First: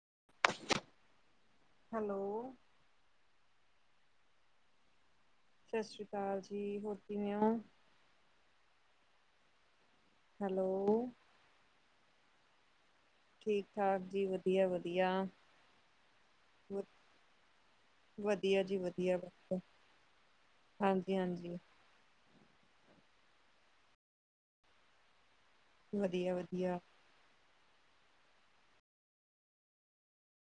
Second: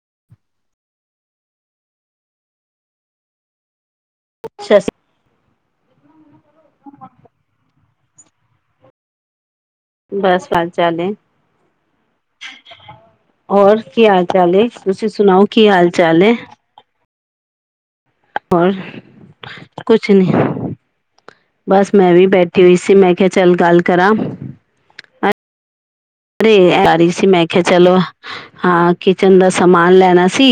[inaudible] Hello! [unintelligible] ਸਤਿ ਸ੍ਰੀ ਅਕਾਲ ਜੀ, ਹੋਰ ਕਿਵੇਂ ਓ? ਬਸ ਹੈਲੋ [unintelligible] [inaudible] ਠੀਕ ਔਰ ਠਾਕ ਕੀ ਹਾਲ ਜੀ ਚਾਲ ਏ, ਵਧੀਆ ਤੁਸੀਂ ਵਧੀਆ ਸੁਣਾਓ ਕੀ ਹਾਲ ਚਾਲ ਏ? [unintelligible] ਵਧੀਆ ਹੋਰ ਜੀ ਵਧੀਆ ਵਧੀਆ। ਕੁਛ ਨੀ, ਹਾਂਜੀ ਹਾਂਜੀ ਬਸ ਮੈਂ ਵੀ ਬੈ ਠੀ ਹੋਈ ਸੀ, ਮੈਂ ਕਿਹਾ ਚੱਲ ਗੱਲ ਕਰਾਂ। [unintelligible] ਵਧੀਆ ਵਧੀਆ ਆਖਿਆ ਚਲੋ ਹਾਂ, ਕਿਚਨ ਦਾ ਸਮਾਨ ਲੈਣਾ ਸੀ।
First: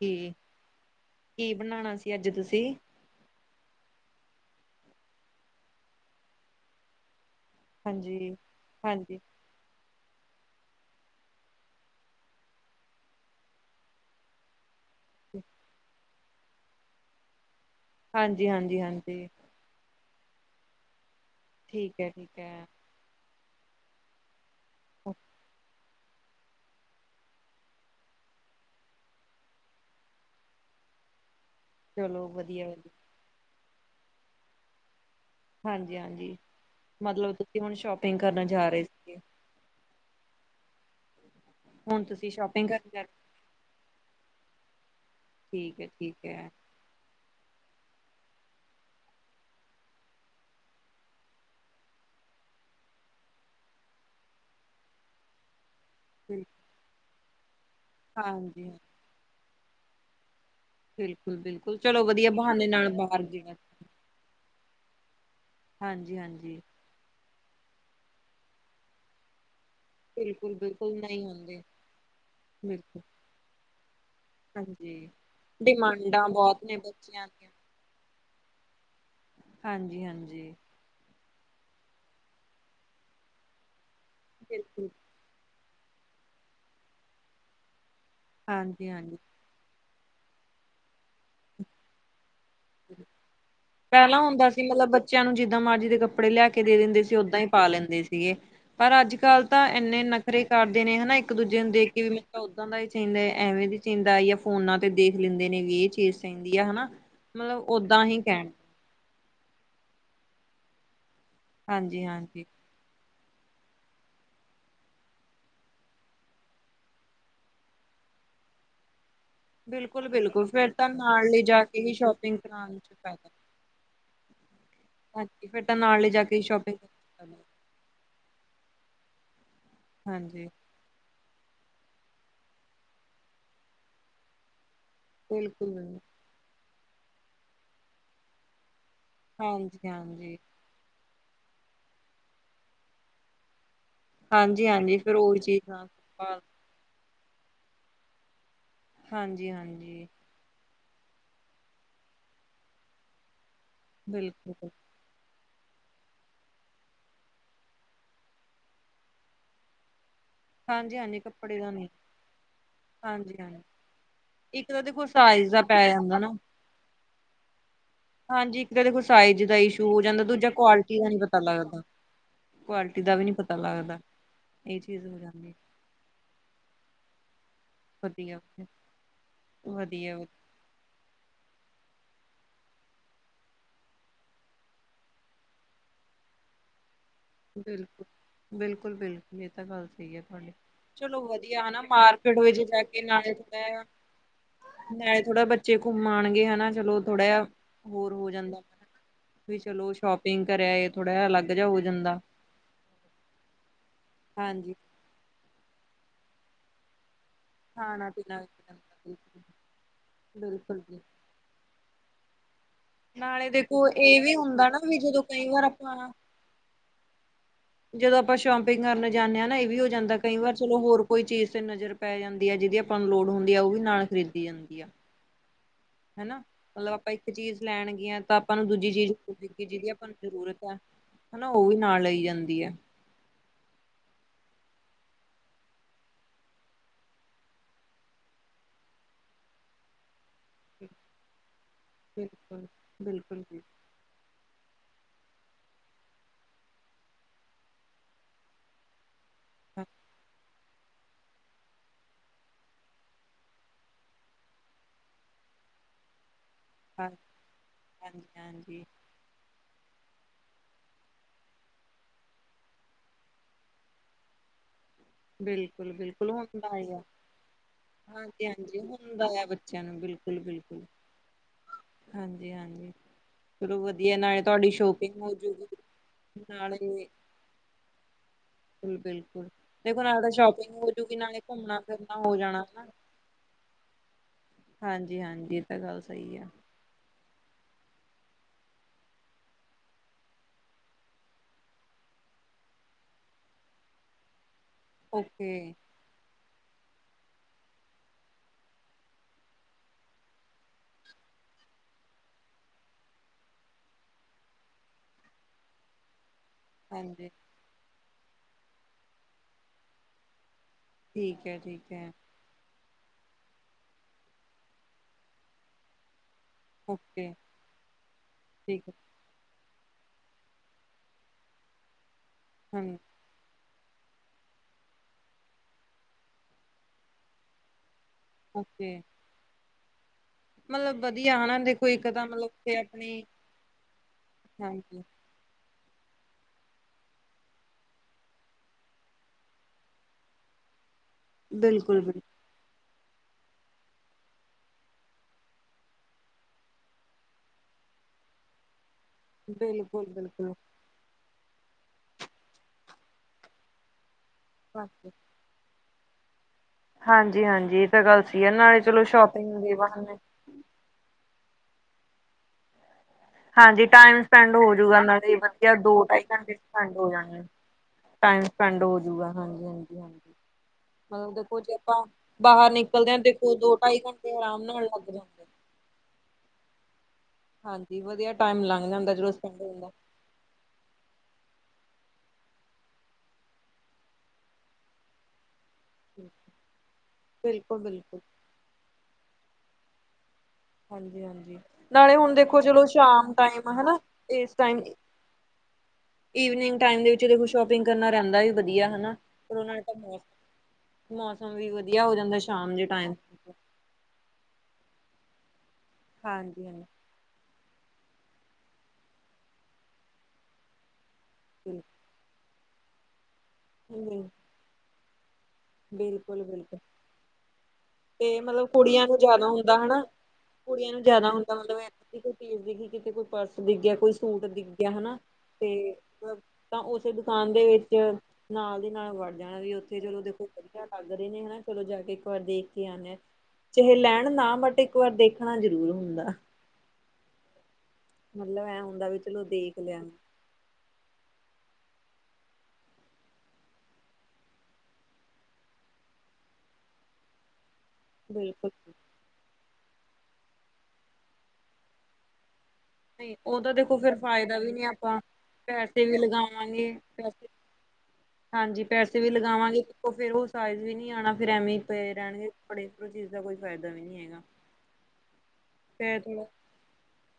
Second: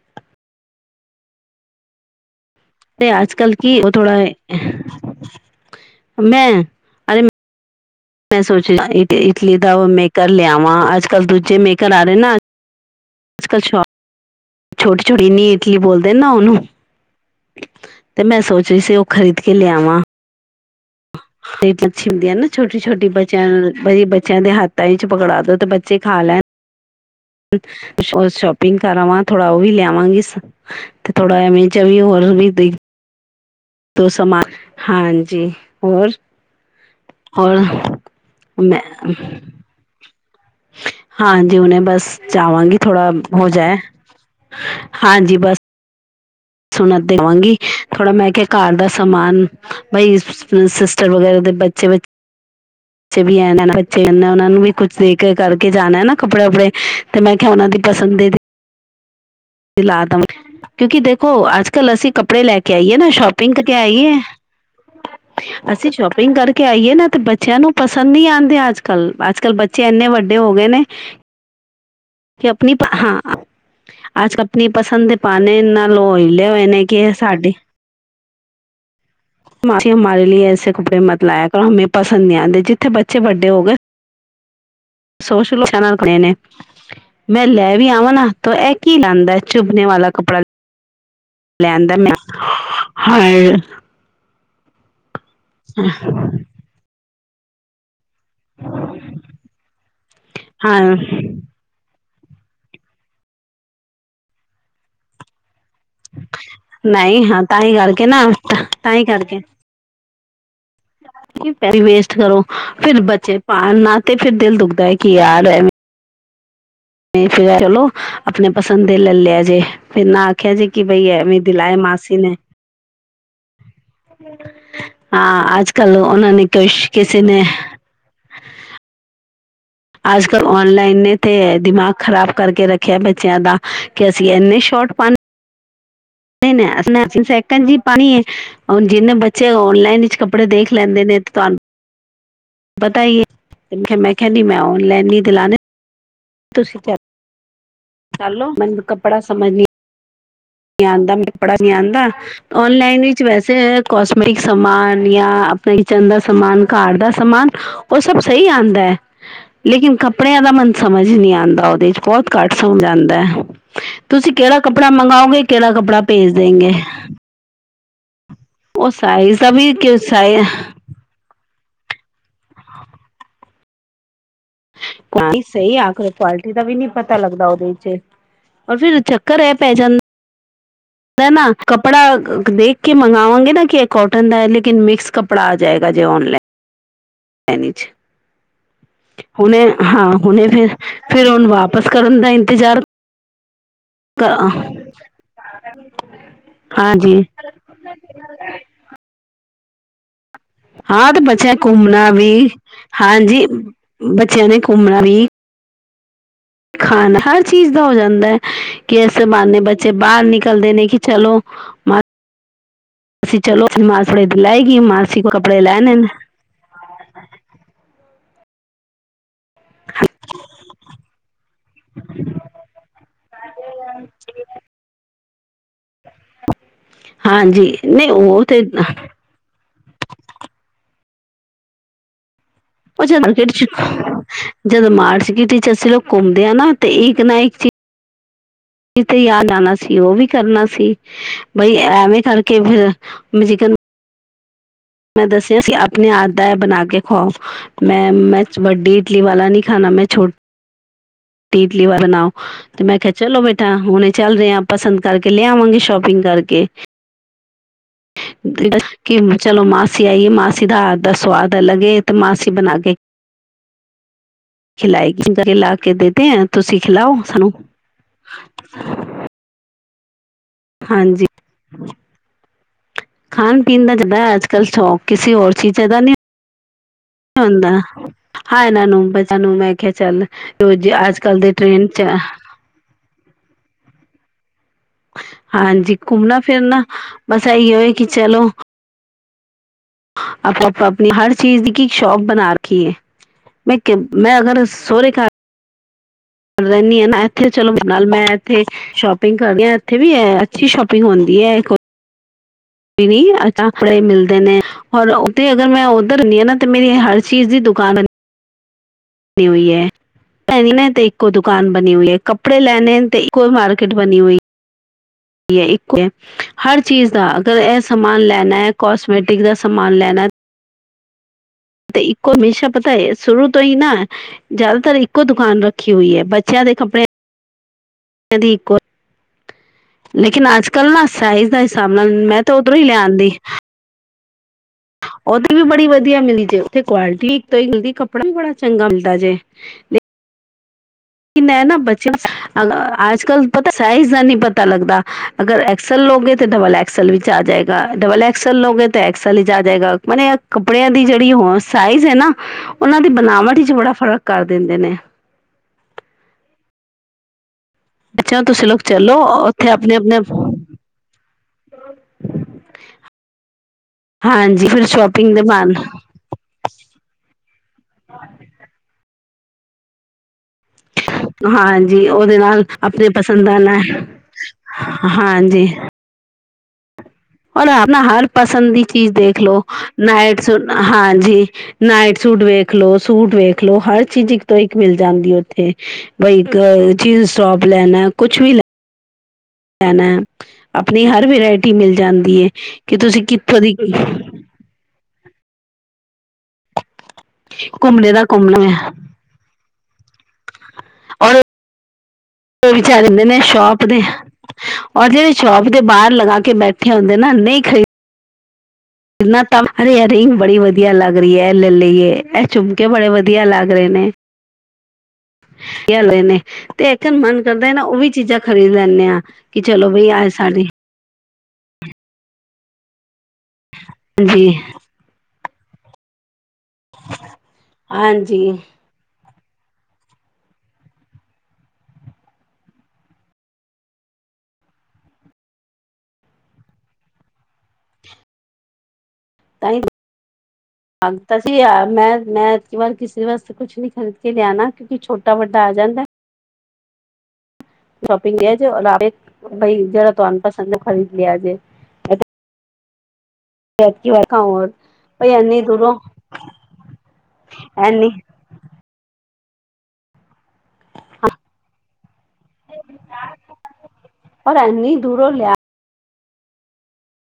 ਕੇ, ਕੀ ਬਣਾਣਾ ਸੀ ਅੱਜ ਤੁਸੀਂ? ਤੇ ਅੱਜ-ਕੱਲ੍ਹ ਕੀ, ਉਹ ਥੋੜ੍ਹਾ ਇਹ ਮੈਂ। ਅਰੇ ਹਾਂਜੀ ਮੈਂ ਸੋਚਿਆ ਹਾਂਜੀ ਇਟਲੀ ਦਾ ਮੇਕਰ ਲਿਆਵਾਂ। ਅੱਜਕੱਲ੍ਹ ਦੂਜੇ ਮੇਕਰ ਆ ਰਹੇ ਨਾ। ਅੱਜ -ਕੱਲ ਸ਼ੋ ਛੋਟੀ- ਛੋਟੀ ਨੀ ਇਟਲੀ ਬੋਲਦੇ ਨਾ ਉਹਨੂੰ। ਤੇ ਮੈਂ ਹਾਂਜੀ ਸੋਚ ਰਹੀ ਹਾਂਜੀ ਸੀ ਉਹ ਹਾਂਜੀ ਖਰੀਦ ਕੇ ਲਿਆਵਾਂ। ਠੀਕ ਹੈ ਤੇਛਮਦੀਆਂ ਠੀਕ ਨਾ ਹੈ ਛੋਟੀ -ਛੋਟੀ ਬੱਚਿਆਂ ਨੂੰ ਬੱਚਿਆਂ ਦੇ ਹੱਥਾਂ ਹੀ ਚ ਪਕੜਾ ਦੋ ਤੇ ਬਚ ਬੱਚੇ ਖਾ ਲੈਣ। ਸ਼ੋਪਿੰਗ ਕਰ ਆਵਾਂ ਥੋੜਾ ਉਹ ਵੀ ਲੈ ਆਵਾਗੀ ਤੇ ਥੋੜਾ ਐ ਵੀ ਚ ਵੀ ਹੋਰ ਚਲੋ ਵੀ ਵਧੀਆ ਤੇਈ। ਵਧੀਆ ਤ ਸਮਾਨ ਹਾਂਜੀ, ਹਾਂਜੀ ਹੋਰ- ਹਾਂਜੀ ਮਤਲਬ ਹੋਰ ਤੁਸੀਂ ਹੁਣ ਸ਼ੋਪਿੰਗ ਕਰਨ ਜਾ ਮੈਂ। ਰਹੇ ਸੀਗੇ ਹਾਂਜੀ, ਹੁਣੇ ਹੁਣ ਬਸ ਤੁਸੀਂ ਸ਼ੋਪਿੰਗ ਜਾਵਾਂਗੀ ਕਰਨ ਜਾ ਥੋੜਾ ਰਹੇ। ਹੋ ਜਾਏ ਹਾਂਜੀ। ਠੀਕ ਹੈ -ਠੀਕ ਹੈ। ਸੁਣਾ ਦੇਵਾਂਗੀ ਥੋੜਾ ਮੈਂ ਕਿਹਾ ਘਰ ਦਾ ਸਮਾਨ ਬਈ ਸਿਸਟਰ ਵਗੈਰਾ ਦੇ ਬੱਚੇ ਬੱਚੇ ਬੱਚੇ ਵੀ ਆਣਾ ਬੱਚੇ ਉਹਨਾਂ ਨੂੰ ਵੀ ਕੁੱਛ ਦੇ -ਕੇ ਕਰਕੇ ਜਾਣਾ ਨਾ ਕੱਪੜੇ -ਕੁੱਪੜੇ। ਤੇ ਮੈਂ ਕਿਹਾ ਉਹਨਾਂ ਦੀ ਪਸੰਦੀ ਦੇ। ਹਾਂਜੀ ਦਿਲਾ ਦਵਾਂ, ਕਿਉਂਕਿ ਦੇਖੋ ਬਿਲਕੁਲ ਅੱਜ ਬਿਲਕੁਲ -ਕੱਲ ਚਲੋ ਅਸੀਂ ਵਧੀਆ ਕੱਪੜੇ ਬਹਾਨੇ ਲੈਕੇ ਨਾਲ ਆਈਏ ਨਾ ਬਾਹਰ ਸ਼ੋਪਿੰਗ ਜਿਹੜਾ ਆਈਏ, ਅਸੀਂ ਹਾਂਜੀ ਸ਼ੋਪਿੰਗ ਹਾਂਜੀ ਕਰਕੇ ਆਈਏ ਨਾ ਤੇ ਬੱਚਿਆਂ ਨੂੰ ਪਸੰਦ ਨਹੀਂ ਆਉਂਦੇ ਅੱਜਕੱਲ੍ਹ -ਅੱਜਕੱਲ੍ਹ ਬੱਚੇ ਇੰਨੇ ਵੱਡੇ ਹੋ ਬਿਲਕੁਲ ਗਏ ਨੇ ਬਿਲਕੁਲ ਨਹੀਂ ਹੁੰਦੇ। ਕਿ ਆਪਣੀ ਬਿਲਕੁਲ ਹਾਂ। ਅੱਜ ਆਪਣੀ ਪਸੰਦ ਹਾਂਜੀ ਦੇ ਪਾ ਨੇ ਇਹਨਾਂ ਨੂੰ ਡਿਮਾਂਡਾਂ ਹਿੱਲੇ ਬਹੁਤ ਹੋਏ ਨੇ ਕਿ ਬੱਚਿਆਂ ਦੀਆਂ ਸਾਡੇ [unintelligible] ਹਾਂਜੀ ਹਾਂਜੀ ਕੱਪੜੇ ਮਤ ਲਾਇਆ ਕਰੋ। ਹਮੇ ਪਸੰਦ ਨਹੀਂ ਆਉਂਦੇ ਜਿੱਥੇ ਬੱਚੇ ਵੱਡੇ ਹੋ ਗਏ। ਬਿਲਕੁੱਲ। [unintelligible] ਮੈਂ ਲੈ ਵੀ ਆਵਾਂ ਨਾ ਤਾਂ ਇਹ ਹਾਂਜੀ ਕੀ ਹਾਂਜੀ ਲਾਦਾ। ਚੁਭਨੇ ਵਾਲਾ ਕੱਪੜਾ। ਲਿਆਂਦਾ ਮੈਂ। [inaudible] [unintelligible] ਪਹਿਲਾਂ ਹੁੰਦਾ ਸੀ ਮਤਲਬ ਬੱਚਿਆਂ ਨੂੰ ਜਿੱਦਾਂ ਮਰਜ਼ੀ ਦੇ ਕੱਪੜੇ ਲਿਆ ਕੇ ਦੇ ਦਿੰਦੇ ਸੀ ਓਦਾਂ ਹੀ ਪਾ ਲੈਂਦੇ ਸੀ। ਪਰ ਅੱਜ ਕੱਲ੍ਹ ਤਾਂ ਇੰਨੇ ਨਖਰੇ ਹਾਂ ਕਰਦੇ ਨੇ ਹਨਾ ਇੱਕ ਦੂਜੇ ਨੂੰ ਦੇਖ ਕੇ ਵੀ ਮਤਲਬ ਓਦਾਂ ਦਾ ਹੀ ਚਾਹੀਦਾ ਹੈ ਐਵੇਂ ਦੀ ਚਾਹੀਦਾ ਜਾਂ ਫੋਨਾਂ ਤੇ ਦੇਖ ਲੈਂਦੇ ਨੇ ਵੀ ਇਹ ਚੀਜ਼ ਚਾਹੀਦੀ ਆ ਹਨਾ ਨਹੀਂ ਹਾਂ ਤਾਂ ਮਤਲਬ ਓਦਾਂ ਕਰਕੇ ਹੀ ਨਾ ਕਹਿਣ। ਤਾਂ ਹੀ ਕਰਕੇ। ਪੈਸੇ ਹਾਂਜੀ ਵੇਸਟ ਕਰੋ, ਹਾਂਜੀ ਫਿਰ ਬੱਚੇ ਪਾਣ ਨਾ ਤੇ ਫਿਰ ਦਿਲ ਦੁਖਦਾ ਹੈ ਕਿ ਯਾਰ ਐਵੇ। ਫਿਰ ਚਲੋ ਆਪਣੇ ਪਸੰਦ ਦੇ ਲੈ ਲਿਆ। ਜੇ ਫਿਰ ਬਿਲਕੁੱਲ- ਨਾ ਬਿਲਕੁੱਲ ਆਖਿਆ ਜੇ ਫਿਰ ਕਿ ਤਾਂ ਬਈ ਨਾਲ ਐਵੇਂ ਲਿਜਾ ਦਿਲਾਏ ਕੇ ਹੀ ਮਾਸੀ ਨੇ ਸ਼ੋਪਿੰਗ ਕਰਾਉਣ ਵਿੱਚ ਫ਼ਾਇਦਾ। ਹਾਂਜੀ ਹਾਂ ਫਿਰ ਅੱਜ ਤਾਂ ਕੱਲ ਨਾਲ ਲਿਜਾ ਉਹਨਾਂ ਕੇ ਹੀ ਨੇ ਸ਼ੋਪਿੰਗ ਕੁਛ ਕਿਸੇ ਨੇ ਹਾਂਜੀ ਅੱਜਕੱਲ੍ਹ ਔਨਲਾਈਨ ਨੇ। ਤੇ ਦਿਮਾਗ ਖ਼ਰਾਬ ਕਰਕੇ ਰੱਖਿਆ ਬੱਚਿਆਂ ਦਾ ਕਿ ਅਸੀਂ ਇੰਨੇ ਸ਼ੋਟ ਪਾ ਬਿਲਕੁੱਲ ਮੈਮ। [unintelligible] ਹੁਣ ਜਿੰਨੇ ਬੱਚੇ ਹਾਂਜੀ ਔਨਲਾਈਨ ਚ ਹਾਂਜੀ ਕੱਪੜੇ ਦੇਖ ਲੈਂਦੇ ਨੇ ਤੇ ਦੁਕਾ [unintelligible] ਹਾਂਜੀ-ਹਾਂਜੀ ਔਨਲਾਈਨ ਫ਼ਿਰ ਨੀ ਉਹੀ ਦਿਲਾਣੇ ਚੀਜ਼ ਹਾਂ। ਤੁਸੀਂ ਚਲ ' [unintelligible] ' ਕਰ ਲਓ ਮੈਨੂੰ ਹਾਂਜੀ-ਹਾਂਜੀ। ਨਹੀਂ ਆਂਦਾ, ਕੱਪੜਾ ਨਹੀਂ ਆਂਦਾ ਔਨਲਾਈਨ ਵਿੱਚ ਵੈਸੇ ਕੋਸਮੈਟਿਕ ਬਿਲਕੁਲ ਸਮਾਨ ਆਪਣਾ ਕਿਚਨ ਦਾ ਸਮਾਨ, ਘਰ ਦਾ ਸਮਾਨ ਉਹ ਸਭ ਸਹੀ ਆਂਦਾ ਹੈ। ਲੇਕਿਨ ਕੱਪੜਿਆਂ ਦਾ ਮਨ ਹਾਂਜੀ ਸਮਝ ਹਾਂਜੀ ਨਹੀਂ ਕੱਪੜੇ ਆਂਦਾ, ਦਾ ਨੀ ਉਹਦੇ 'ਚ' ਬਹੁਤ ਘੱਟ ਸਮਝ ਆਂਦਾ। ਹਾਂਜੀ ਹਾਂਜੀ ਤੁਸੀਂ ਕਿਹੜਾ ਇੱਕ ਤਾਂ ਕੱਪੜਾ ਦੇਖੋ ਮੰਗਾਓਗੇ? ਸਾਈਜ਼ ਦਾ ਕਿਹੜਾ ਪੈ ਕੱਪੜਾ ਜਾਂਦਾ ਨਾ ਭੇਜ ' [inaudible] ਦੇਂਗੇ ' ਹਾਂਜੀ। ਫਿਰ ਇੱਕ ਸਾਈਜ਼ ਦਾ ਇਸ਼ੂ ਹੋ ਜਾਂਦਾ, ਦੂਜਾ ਕੁਆਲਟੀ ਦਾ ਨਹੀਂ ਪਤਾ ਲੱਗਦਾ ' [inaudible] ' ਕੁਆਲਿਟੀ ਦਾ ਵੀ ਨੀ ਪਤਾ ਲੱਗਦਾ ਇਹ ਚੀਜ਼ ਜਾਂਦੀ ਸਹੀ ਆਖਰ ਕੁਆਲਿਟੀ ਦਾ ਵੀ ਨਹੀਂ ਪਤਾ ਲੱਗਦਾ ਉਹਦੇ 'ਚ' ਵਧੀਆ ਔਰ ਫਿਰ ਚੱਕਰ ਇਹ ਪੈ ਜਾਂਦਾ। ਵਧੀਆ ਨਾ ਕੱਪੜਾ ਦੇਖ ਕੇ ਮੰਗਵਾਂਗੇ ਨਾ ਕੀ ਕੌਟਨ ਦਾ ਐ, ਲੇਕਿਨ ਮਿਕਸ ਕੱਪੜਾ ਆ ਜਾਏਗਾ ਜੇ ਔਨਲਾਈਨ' ' [inaudible] ਬਿਲਕੁਲ। ਬਿਲਕੁਲ-ਬਿਲਕੁਲ ਇਹ ਹੁਣੇ ਤਾਂ ਗੱਲ ਹਾਂ ਸਹੀ ਐ ਹੁਣੇ ਤੁਹਾਡੀ ਫਿਰ ਚਲੋ ਫਿਰ ਹੁਣ ਵਧੀਆ ਹੈਨਾ ਵਾਪਸ ਕਰਨ ਦਾ ਮਾਰਕੀਟ ਵਿਚ ਇੰਤਜ਼ਾਰ ਨਾਲੇ ਥੋੜਾ ਜਿਹਾ ' [inaudible] ' ਨਾਲੇ ਥੋੜਾ ਬੱਚੇ ਘੁੰਮ ਆਉਣਗੇ ਹਨਾ ਚਲੋ ਹਾਂਜੀ ਥੋੜ੍ਹਾ ਜਿਹਾ ਹੋਰ ਹੋ ਜਾਂਦਾ ਵੀ ' [inaudible] ' ਵੀ ਚਲੋ ਸ਼ੋਪਿੰਗ ਕਰਿਆ ਹਾਂ ਥੋੜਾ ਤੇ ਜਿਹਾ ਅਲੱਗ ਬੱਚਿਆਂ ਜਿਹਾ ਹੋ ਘੁੰਮਣਾ ਜਾਂਦਾ। ਵੀ ਹਾਂਜੀ ' [inaudible] ' ਬੱਚਿਆਂ ਨੇ ਹਾਂਜੀ। ਘੁੰਮਣਾ ਵੀ ਖਾਣਾ ਹਰ ਚੀਜ਼ ਦਾ ਹੋ ਖਾਣਾ ਜਾਂਦਾ ਪੀਣਾ ਵੀ ਜਾਂਦਾ ਕਿ ਐਸੇ ਬਿਲਕੁਲ ਬਹਾਨੇ ਬੱਚੇ ਬਾਹਰ ਨਿਕਲਦੇ ਬਿਲਕੁਲ ਨੇ ਕਿ ਜੀ ਚਲੋ ' [unintelligible] ', ' [inaudible] ' ਨਾਲੇ ਚਲੋ ਆਪਣੀ ਦੇਖੋ ਇਹ ਵੀ ਹੁੰਦਾ ਨਾ ਮਾੜੀ ਵੀ ਜਦੋਂ ਮਾਸੀ ਕੋ ਕਈ ਵਾਰ ਲੈਣੇ ਆਪਾਂ ਜਦੋਂ ਆਪਾਂ ਸ਼ੌਪਿੰਗ ਕਰਨ ਜਾਂਦੇ ਆ ਨਾ ਵੀ ਹੋ ਜਾਂਦਾ ਕਈ ਵਾਰ ਚਲੋ ਹੋਰ ਕੋਈ ਚੀਜ਼ ਤੇ ਨਜ਼ਰ ਪੈ ਜਾਂਦੀ ਐ ਜਿਹਦੀ ਆਪਾਂ ਨੂੰ ਲੋੜ ਹੁੰਦੀ ਆ ਉਹ ਵੀ ਨਾਲ ਖਰੀਦੀ ਜਾਂਦੀ ਆ। ਹਨਾ, ਮਤਲਬ ਆਪਾਂ ਇੱਕ ਚੀਜ਼ ਹਾਂਜੀ ਨਹੀਂ ਲੈਣਗੀਆਂ ਤਾਂ ਉਹ ਆਪਾਂ ਤੇ ਨੂੰ ਦੂਜੀ ਚੀਜ਼ ਹੋ ਕਿ ਜਿਹਦੀ ਆਪਾਂ ਨੂੰ ਜ਼ਰੂਰਤ ਆ ਹਨਾ, ਉਹ ਵੀ ਨਾਲ ਲਈ ਜਾਂਦੀ ਐ। ਉਹ 'ਚ', 'ਚ' ਜਦ ਮਾਰਚ ਗਿਟ 'ਚ' ਅਸੀਂ ਘੁੰਮਦੇ ਆ ਨਾ ਤੇ ਇੱਕ ਨਾ ਇੱਕ ਚੀ ' [inaudible] ' ਕਿਥੇ ਯਾਦ ਆਣਾ ਸੀ ਉਹ ਵੀ ਕਰਨਾ ਸੀ, ਬਈ ਐਵੇਂ ਕਰਕੇ ' [inaudible] ' ਬਿਲਕੁਲ। ਬਿਲਕੁਲ ਜੀ ਫਿਰਿਕਨ ਮੈਂ ਦੱਸਿਆ ਕਿ ਆਪਣੀ ਆਦ ਦਾ ਬਣਾ ਕੇ ਖੁਓ ਮੈਂ-ਮੈਂ ਵੱਡੀ ਇਡਲੀ ਵਾਲਾ ਨਹੀਂ ਹਾਂ। ਖਾਣਾ ਮੈਂ ' [inaudible] ' ਛ ਇਡਲੀ ਵਾਲਾ ਬਣਾਉ ਤੇ ਮੈਂ ਕਿਹਾ ਚਲੋ ਬੇਟਾ ਹੁਣੇ ਚੱਲਦੇ ਆ, ਪਸੰਦ ਕਰਕੇ ਲਿਆਵਾਂਗੇ ਸ਼ੋਪਿੰਗ ਕਰਕੇ ' [unintelligible] ਕਿ ਚਲੋ ਮਾਸੀ ਆਈਏ, ਮਾਸੀ ਦਾ ਹੱਥ ਦਾ ਸਵਾਦ ਅਲੱਗ ਏ ਮਾਸੀ ਬਣਾ ਗ ਖਲਾਈ। ਬਿਲਕੁਲ-ਬਿਲਕੁਲ ਹੁੰਦਾ ਆ ' ਸਾਨੂੰ [inaudible] ' ਹਾਂਜੀ-ਹਾਂਜੀ ਹੁੰਦਾ ਆ। ਚੀਆ ਨੂੰ, ਬਿਲਕੁਲ-ਬਿਲਕੁਲ। ਹਾਂਜੀ। ਹਾਂਜੀ-ਹਾਂਜੀ। ਚਲੋ ਖਾਣ-ਪੀਣ ਦਾ ਜਿਦਾ ਵਧੀਆ ਅੱਜ-ਕੱਲ੍ਹ ਸ਼ੌਂਕ ਕਿਸੇ ਹੋਰ ਚੀਜ਼ਾਂ ਦਾ ਨਹੀਂ ਨਾਲ਼ੇ ਹੁੰਦਾ ਐ ਹਾਂ ਇਹਨਾਂ ਨੂੰ ਬੱਚਿਆਂ ਨੂੰ ਮੈਂ ਕਿਹਾ ਦੇਖੋ ਨਾਲੇ ਚੱਲ ਤਾਂ ਸ਼ੋਪਿੰਗ ਦੂਜੇ ਹੋਜੂਗੀ ਨਾਲੇ ਅੱਜ-ਕੱਲ੍ਹ ਦੇ ਟਰੈਂਡ 'ਚ' ਘੁੰਮਣਾ-ਫਿਰਨਾ ਹੋ ਜਾਣਾ ਹਨਾ। ਹਾਂਜੀ-ਹਾਂਜੀ ਇਹ ਤਾਂ ਹਾਂਜੀ ਗੱਲ ਸਹੀ ਘੁੰਮਣਾ ਆ। ਫਿਰਨਾ ਬੱਸ ਇਹੀ ਓਏ ਕਿ ਚਲੋ ਆਪ-ਆਪ ਆਪਣੀ ਹਰ ਚੀਜ਼ ਕੀ ਸ਼ੌਕ ਬਣਾ ਰੱਖੀਏ, ਮੈਂ ਮੈਂ ਅਗਰ ਸੋਹਰੇ ਘਰ ਫੇਰ ਰਹਿੰਣੀ ਆ ਨਾ ਇੱਥੇ ਚਲ ਮੇਰੇ ਨਾਲ ਮੈਂ ਇੱਥੇ ਸ਼ੋਪਿੰਗ ਕਰਦੇ ਆ ਇੱਥੇ ਵੀ ਐ ਅੱਛੀ ਸ਼ੋਪਿੰਗ ਹੁੰਦੀ ਐ। ਵੀ ਨ ਅੱਛੇ ਕੱਪੜੇ ਮਿਲਦੇ ਨੇ ਹੋਰ ਉੱਥੇ ਅਗਰ ਮੈਂ ਉੱਧਰ ਹੁੰਣੀ ਨਾ। ਤੇ ਮੇਰੀ ਹਰ ਹਾਂਜੀ ਚੀਜ਼ ਦੀ ਦੁਕਾਨ ਬਣੀ ਹੋਈ ਐ। ਇਹ ਵੀ ਨਾ ਤੇ ਇੱਕੋ ਠੀਕ ਹੈ, ਦੁਕਾਨ ਠੀਕ ਬਣੀ ਹੋਈ ਹੈ, ਐ। ਕੱ ਕੱਪੜੇ ਲੈਣੇ ਤੇ ਇੱਕੋ ਹੀ ਮਾਰਕੀਟ ਬਣੀ ਹੋਈ ਐ। [inaudible] ਇੱਕੋ ਹਰ ਚੀਜ਼ ਦਾ ਓਕੇ, ਅਗਰ ਇਹ ਸਮਾਨ ਲੈਣਾ ਆ ਠੀਕ ਹੈ, ਕਾਸਮੈਟਿਕ ਦਾ ਸਮਾਨ ਲੈਣਾ ਤੇ ਇੱਕੋ ਹਮੇਸ਼ਾ ਪਤਾ ਹਾਂਜੀ। ਐ ਸ਼ੁਰੂ ਤੋਂ ਹੀ ਨਾ ਜਿਆਦਾਤਰ ਇੱਕੋ ਦੁਕਾਨ ਰੱਖੀ ਹੋਈ ਐ। ਬੱਚਿਆਂ ਦੇ ਕੱਪੜੇ ਓਕੇ। ਲੇਕਿਨ ਆ ਮਤਲਬ ਵਧੀਆ ਹਨਾ। ਦੇਖੋ ਇੱਕ ਤਾਂ ਮਤਲਬ ਉੱਥੇ ਉੱਧਰੋਂ ਹੀ ਆਪਣੀ ਲਿਆਂਦੀ [inaudible] ਹਾਂਜੀ। ਉਹਦੀ ਵੀ ਬੜੀ ਵਧੀਆ ਮਿਲੀ ਜੇ ਉਥੇ ਕੁਆਲਿਟੀ ਵਧੀਆ ਮਿਲਦੀ ਕੱਪੜਾ ਵੀ ਬੜਾ ਚੰਗਾ ਮਿਲਦਾ। ਜੇ ਕਿ ਮੈਂ ਨਾ ਬਿਲਕੁਲ-ਬਿਲਕੁਲ, ਬੱਚਿਆਂ ਅੱਜ-ਕੱਲ੍ਹ ਪਤਾ ਸਾਈਜ ਦਾ ਨਹੀਂ ਪਤਾ ਲੱਗਦਾ। ਅਗਰ ਐਕਸਲ ਲੋਗੇ ਡਬਲ ਐਕ ਐਕਸਲ ਵਿਚ ਆ ਜਾਏਗਾ, ਡਬਲ ਐਕਸਲ ਲਓਗੇ ਤਾਂ ਐਕਸਲ ਵਿਚ ਆ ਜਾਏਗਾ। ਮਨੇ ਬਿਲਕੁਲ-ਬਿਲਕੁਲ। ਕੱਪੜਿਆਂ ਦੀ ਜਿਹੜੀ ਉਹ ਸਾਈਜ਼ ਐ ਨਾ ਉਹਨਾਂ ਦੀ ਬਣਾਵਟ ਵਿੱਚ ਬੜਾ ਫ਼ਰਕ ਕਰ ਦਿੰਦੇ ਨੇ। ਹਾਂਜੀ -ਹਾਂਜੀ। ਤਾਂ ਗੱਲ ਬੱਚਿਆਂ ਸਹੀ ਹੈ ਤੁਸੀਂ [unintelligible] ਨਾਲੇ ਚਲੋ ਸ਼ੋਪਿੰਗ ਉੱਥੇ ਦੇ ਬਹਾਨੇ ਆਪਣੇ-ਆਪਣੇ [inaudible] ਹਾਂਜੀ ਟਾਈਮ ਸਪੈਂਡ ਹਾਂਜੀ ਫਿਰ ਹੋਜੂਗਾ ਨਾਲੇ ਸ਼ੋਪਿੰਗ ਦੇ ਬਾਅਦ ਵਧੀਆ ਦੋ-ਢਾਈ ਘੰਟੇ ਸਪੈਂਡ ਹੋ ਜਾਣੀ ਟਾਈਮ ਸਪੈਂਡ ਹੋਜੂਗਾ ਹਾਂਜੀ-ਹਾਂਜੀ ਹਾਂਜੀ। ਮਤਲਬ ਦੇਖੋ ਜੇ ਆਪਾਂ ਹਾਂਜੀ ਉਹਦੇ ਨਾਲ ਬਾਹਰ ਆਪਣੇ ਨਿਕਲਦੇ ਹਾਂ ਪਸੰਦ ਦੇਖੋ ਦਾ ਦੋ ਨਾ ਢਾਈ ਘੰਟੇ ਅਰਾਮ ਨਾਲ ਲੱਗ ਜਾਣ। ਹਾਂਜੀ। ਔਰ ਆਪ ਹਾਂਜੀ ਨਾ ਹਰ ਵਧੀਆ ਟਾਈਮ ਪਸੰਦ ਦੀ ਲੰਘ ਚੀਜ਼ ਜਾਂਦਾ ਜਦੋਂ ਦੇਖ ਸਪੈਂਡ ਲੋੋ ਹੁੰਦਾ ਨਾਈਟ ਸੂਟ ਹਾਂਜੀ। ਨਾਈਟ ਸੂਟ ਵੇਖ ਲੋ ਸੂਟ ਵੇਖ ਲੋ ਹਰ ਚੀਜ਼ ਇੱਕ ਤੋਂ ਇੱਕ ਮਿਲ ਜਾਂਦੀ। ਉੱਥੇ ਬਈ ਇਕ ਚੀਜ਼ ਸੋਪ ਬਿਲਕੁਲ ਲੈਣਾ ਬਿਲਕੁਲ ਕੁਛ ਵੀ ਲੈ ਲੈਣਾ। ਆਪਣੀ ਹਾਂਜੀ ਹਰ ਹਾਂਜੀ ਵਰਾਇਟੀ ਮਿਲ ਨਾਲੇ ਹੁਣ ਜਾਂਦੀ ਐ। ਦੇਖੋ ਚਲੋ ਕਿ ਤੁਸੀਂ ਸ਼ਾਮ ਕਿੱਥੋਂ ਟਾਈਮ ਦੀ [inaudible] ਹਨਾ ਇਸ ਟਾਈਮ ਈਵਨਿੰਗ ਟਾਈਮ ਦੇ ਵਿੱਚ ਦੇਖੋ ਸ਼ੋਪਿੰਗ ਕਰਨਾ ਘੁੰਮਣੇ ਦਾ ਰਹਿੰਦਾ ਵੀ ਘੁੰਮਣਾ ਹੈ ਵਧੀਆ ਹਨਾ। ਚਲੋ ਨਾਲੇ ਤਾਂ ਮੌਸਮ। ਔਰ ਮੌਸਮ ਵੀ ਵਧੀਆ ਹੋ ਜਾਂਦਾ ਸ਼ਾਮ ਦੇ ਵਿਚਾਰੇ ਟਾਈਮ। ਹੁੰਦੇ [inaudible] ਔਰ ਜਿਹੜੇ ਸ਼ੋਪ ਦੇ ਬਾਹਰ ਲਗਾ ਕੇ ਹਾਂਜੀ ਹਾਂਜੀ ਬੈਠੇ ਹੁੰਦੇ ਨਾ। ਨਹੀਂ ਖਰੀ ਕਿੰਨਾ ਤਾਂ ਅਰੇ ਇਹ ਰਿੰਗ ਬੜੀ ਵਧੀਆ ਲੱਗ ਰਹੀ ਏ ਲੈ ਲਈਏ। ਇਹ ਝੁਮਕੇ ਬੜੇ ਵਧੀਆ ਲਗ ਰਹੇ ਨੇ ਬਿਲਕੁਲ [inaudible] ਇਹ ਲਏ ਨੇ ਬਿਲਕੁਲ ਬਿਲਕੁਲ 'ਤੇ ਤੇ ਮਨ ਕਰਦਾ ਐ ਨਾ ਉਹ ਵੀ ਚੀਜ਼ਾਂ ਤੇ ਮਤਲਬ ਖਰੀਦ ਕੁੜੀਆਂ ਲੈਂਨੇ ਨੂੰ ਆਂ। ਜ਼ਿਆਦਾ ਕਿ ਹੁੰਦਾ ਚਲੋ ਹਨਾ ਬਈ ਆਏ ਸਾਰੀ ਕੁੜੀਆਂ ਨੂੰ ਜ਼ਿਆਦਾ ਹੁੰਦਾ ਮਤਲਬ ਕੋਈ ਚੀਜ਼ ਦਿਖੀ ਕਿਤੇ ਕੋਈ ਪਰਸ ਦਿਖ ਗਿਆ ਕੋਈ ਸੂਟ ਹਾਂਜੀ ਦਿਖ ਗਿਆ ਹਨਾ। 'ਤੇ ਮਤਲਬ ਤਾਂ ਉਸੇ ਦੁਕਾਨ ਦੇ ਵਿੱਚ ਹਾਂਜੀ ਨਾਲ ਦੀ ਨਾਲ ਵੜ ਜਾਣਾ ਵੀ ਉੱਥੇ ਚਲੋ ਦੇਖੋ ਵਧੀਆ ਲੱਗ ਰਹੇ ਨੇ ਹਨਾ। ਚਲੋ ਜਾ ਕੇ ਇਕ ਵਾਰ ਦੇਖ ਕੇ ਆਨੇ ਆ ਚਾਹੇ ਲੈਣ ਨਾ ਬਟ ਇੱਕ ਵਾਰ ਦੇਖਣਾ ਜ਼ਰੂਰ ਹੁੰਦਾ। [inaudible] ਮਤਲਬ ਐ ਹੁੰਦਾ ਵੀ ਚਲੋ ਦੇਖ ਲਿਆ। [inaudible] ਆਖ ਤਾਂ ਜੀ ਮੈਂ, ਮੈਂ ਐਤਕੀਂ ਵਾਰ ਕਿਸੇ ਵਾਸਤੇ ਕੁਛ ਨਹੀਂ ਖਰੀਦ ਕੇ ਲਿਆਣਾ ਕਿਉਂਕਿ ਛੋਟਾ ਵੱਡਾ ਆ ਜਾਂਦਾ। ਸ਼ੋਪਿੰਗ ਗਿਆ ਜੇ ਬਿਲਕੁਲ ਔਰ ਆਪੇ ਬਈ ਜਿਹੜਾ ਤੁਹਾਨੂੰ ਪਸੰਦ ਐ ਉਹ ਖਰੀਦ ਲਿਆ ਜੇ ਨਹੀਂ ਉਹ ਤਾਂ ਦੇਖੋ ਐਤਕੀ ਫਿਰ ਵਾਰ ਫਾਇਦਾ ਹੋਰ ਵੀ ਨੀ ਆਪਾਂ ਬਈ ਇੰਨੀ ਪੈਸੇ ਵੀ ਲਗਾਵਾਂਗੇ ਪੈਸੇ ਹੈ ਨਹੀਂ ਹਾਂਜੀ, ਪੈਸੇ ਵੀ ਲਗਾਵਾਂਗੇ ਫਿਰ ਉਹ ਸਾਈਜ਼ ਵੀ ਨਹੀਂ ਆਣਾ ਫਿਰ ਐਵੇਂ ਪਏ ਰਹਿਣਗੇ ਕੱਪੜੇ ਫਿਰ ਉਹ ਚੀਜ਼ ਦਾ ਕੋਈ ਫਾਇਦਾ ਵੀ ਨਹੀਂ ਹੈਗਾ। ਐਨੀ ਦੂਰੋਂ ਲਿਆ। ਮੈਂ ਤੈਨੂੰ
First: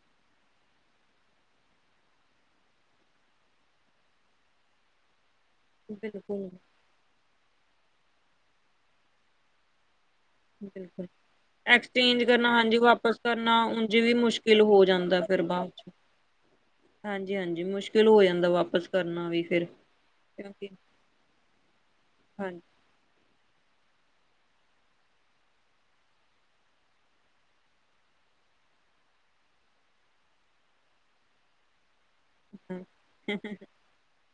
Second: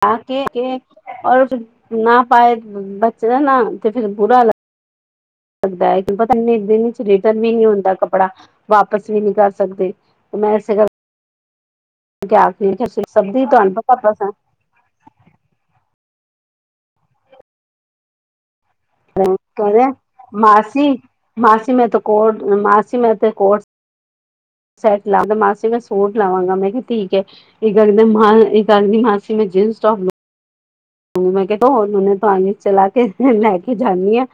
ਆ ਕੇ, ਇਹ ਔਰ ਫਿਰ ਨਾ ਪਾਏ ਬੱਚੇ ਦਾ ਨਾ 'ਤੇ ਫਿਰ ਬੁਰਾ ਲੱ [inaudible] ਦਾ ਹੈ, ਕਿਉਂ ਪਤਾ ਬਿਲਕੁਲ ਕਿੰਨੇ ਦਿਨ 'ਚ ਰਿਟਨ ਵੀ ਨੀ ਹੁੰਦਾ ਕੱਪੜਾ ਵਾਪਿਸ ਵੀ ਨਹੀਂ ਕਰ ਸਕਦੇ। ਤੇ ਮੈਂ ਇਸੇ ਬਿਲਕੁਲ ਐਕਸਚੇਂਜ ਕਰਕੇ ਕਰਨਾ ਆਖਦੀ ਹਾਂਜੀ, ਵਾਪਿਸ ਸਬਦੀ ਕਰਨਾ ਤੁਹਾਨੂੰ ਉਝ ਪਤਾ ਵੀ ਮੁਸ਼ਕਿਲ ਪਸੰਦ ਮੁਸਕਿਲ ਹੋ ਜਾਂਦਾ ਫਿਰ ਬਾਅਦ 'ਚ [inaudible] ਹਾਂਜੀ-ਹਾਂਜੀ ਮੁਸ਼ਕਿਲ ਹੋ ਜਾਂਦਾ ਵਾਪਿਸ ਕਹ ਮਾਸੀ -ਮਾਸੀ ਮੈਂ ਤੇ ਕੋਟ ਹਾਂਜੀ ਮਾਸੀ ਤੇ ਕੋਟ ਸੈੱਟ ਲਾਵਾਂ ਮਾ ਸੂਟ ਲਾਵਾਂਗਾ ਮੈਂ ਕਿਹਾ ਠੀਕ ਐ। ਇੱਕ ਗੱਲ ਇੱਕ ਮਾਂਸੀ ਮੈਂ ਜੀਨਸ ਟੋਪ ਮੈਂ ਕਿਹਾ [unintelligible] ਪਾਣੀ ਚਲਾ ਕੇ ਫਿਰ ਲੈ ਕੇ ਜਾਂਦੀ ਆਂ।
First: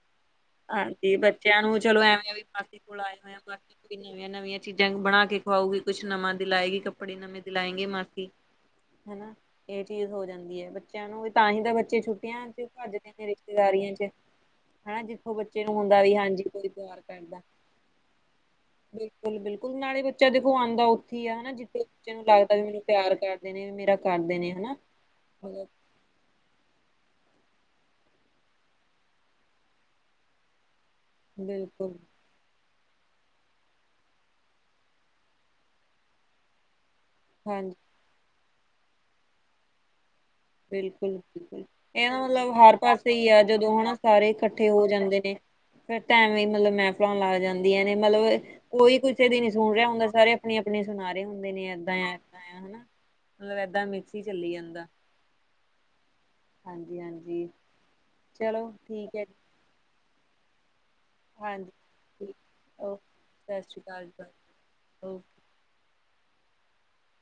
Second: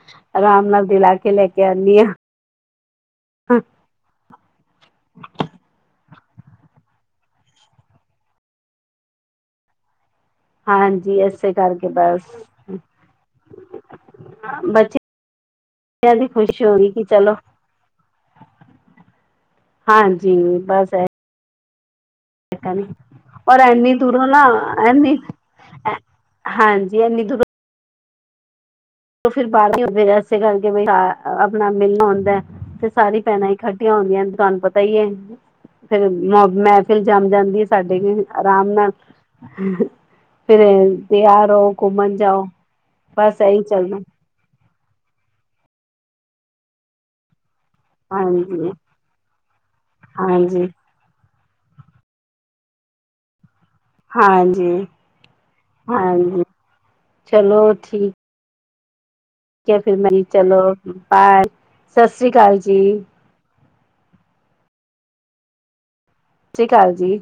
ਹਾਂਜੀ ਬੱਚਿਆਂ ਨੂੰ ਚਲੋ ਐਵੇਂ ਵੀ ਮਾਸੀ ਕੋਲ ਆਏ ਹੋਏ ਆ ਕੋਈ ਨਵੀਆਂ-ਨਵੀਆਂ ਚੀਜ਼ਾਂ ਬਣਾ ਕੇ ਖਵਾਊਗੀ ਕੁਛ ਨਵਾਂ ਦਿਲਾਏਗੀ ਕੱਪੜੇ ਨਵੇਂ ਦਿਲਾਏਂ ਗੇ ਮਾਸੀ। ਹਨਾ ਇਹ ਚੀਜ਼ ਹੋ ਜਾਂਦੀ ਆ। ਬੱਚਿਆਂ ਹਾਂਜੀ ਨੂੰ ਤਾਂ ਇਸੇ ਹੀ ਤਾਂ ਕਰਕੇ ਬੱਚੇ ਬਸ ਛੁੱਟੀਆਂ ਭੱਜਦੇ ਨੇ ਰਿਸ਼ਤੇਦਾਰੀਆਂ 'ਚ ਹਨਾ ਬੱਚਿਆਂ ਬੱਚੇ ਨੂੰ ਹੁੰਦਾ ਵੀ ਦੀ ਹਾਂਜੀ ਖੁਸ਼ੀ ਕੋਈ ਹੋ ਗਈ ਪਿਆਰ ਕਿ ਚਲੋ ਕਰਦਾ ਬਿਲਕੁਲ -ਬਿਲਕੁਲ ਨਾਲੇ ਬੱਚਾ ਹਾਂਜੀ ਦੇਖੋ ਆਉਂਦਾ ਬਸ ਉੱਥੇ ਆ ਹਨਾ ਜਿੱਥੇ ਬੱਚੇ ਨੂੰ ਲੱਗਦਾ ਵੀ ਮੈਨੂੰ ਪਿਆਰ ਕਰਦੇ ਔਰ ਨੇ ਇਨੀ ਮੇਰਾ ਦੂਰੋਂ ਕਰਦੇ ਹਨਾ ਨੇ ਇਨੀ ਮਤਲਬ ਹਾਂਜੀ ਇਨੀ ਦੂਰੋਂ ਫਿਰ ਬਾਹਰ ਇਸੇ ਕਰਕੇ ਆਪਣਾ ਬਿਲਕੁਲ ਮਿਲਣਾ ਆਉਂਦਾ ਤੇ ਸਾਰੀ ਭੈਣਾਂ ਇਕਖੱਠੀਆਂ ਹੁੰਦੀਆਂ ਤੁਹਾਨੂੰ ਪਤਾ ਹੀ ਐ ਫੇਰ ਮੈਂ ਫਿਲ ਜੰਮ ਜਾਂਦੀ ਐ ਹਾਂਜੀ ਸਾਡੇ ਆਰਾਮ ਨਾਲ [unintelligible] ਫਿਰ ਬਿਲਕੁਲ ਤਿਆਰ ਬਿਲਕੁਲ ਹੋ ਘੁੰਮਣ ਇਹਦਾ ਜਾਉ ਮਤਲਬ ਹਰ ਪਾਸੇ ਹੀ ਬਸ ਆ ਇਹੀ ਜਦੋਂ ਹਨਾ ਚੱਲਦਾ ਸਾਰੇ ਇਕੱਠੇ ਹੋ ਜਾਂਦੇ ਨੇ ਫਿਰ ਤੇ ਐਂਵੀ ਵੀ ਮਤਲਬ ਮਹਿਫਲਾ ਲੱਗ ਜਾਂਦੇ ਜਾਂਦੀਆਂ ਨੇ ਮਤਲਬ ਹਾਂਜੀ ਕੋਈ ਕਿਸੇ ਦੀ ਨੀ ਸੁਣ ਰਿਹਾ ਹੁੰਦਾ ਸਾਰੇ ਆਪਣੀ ਹਾਂਜੀ -ਆਪਣੀ ਸੁਣਾ ਰਹੇ ਹੁੰਦੇ ਨੇ ਏਦਾਂ ਆ ਏਦਾਂ ਆ ਹਨਾ ਏਦਾਂ ਮ ਹਾਂਜੀ [inaudible] ਹਾਂਜੀ ਹਾਂਜੀ- ਹਾਂਜੀ ਚਲੋ ਠੀਕ ਚਲੋ ਠੀਕ ਕੇ ਫਿਰ ਮੈਂ ਚਲੋ। ਬਾਏ ਹਾਂਜੀ ਸਤਿ ਸ੍ਰੀ ਠੀਕ ਅਕਾਲ ਜੀ, ਓਕੇ ਸਤਿ ਸ਼੍ਰੀ ਅਕਾਲ ਸਰ ਓਕੇ। ਸਤਿ ਸ਼੍ਰੀ ਅਕਾਲ ਜੀ।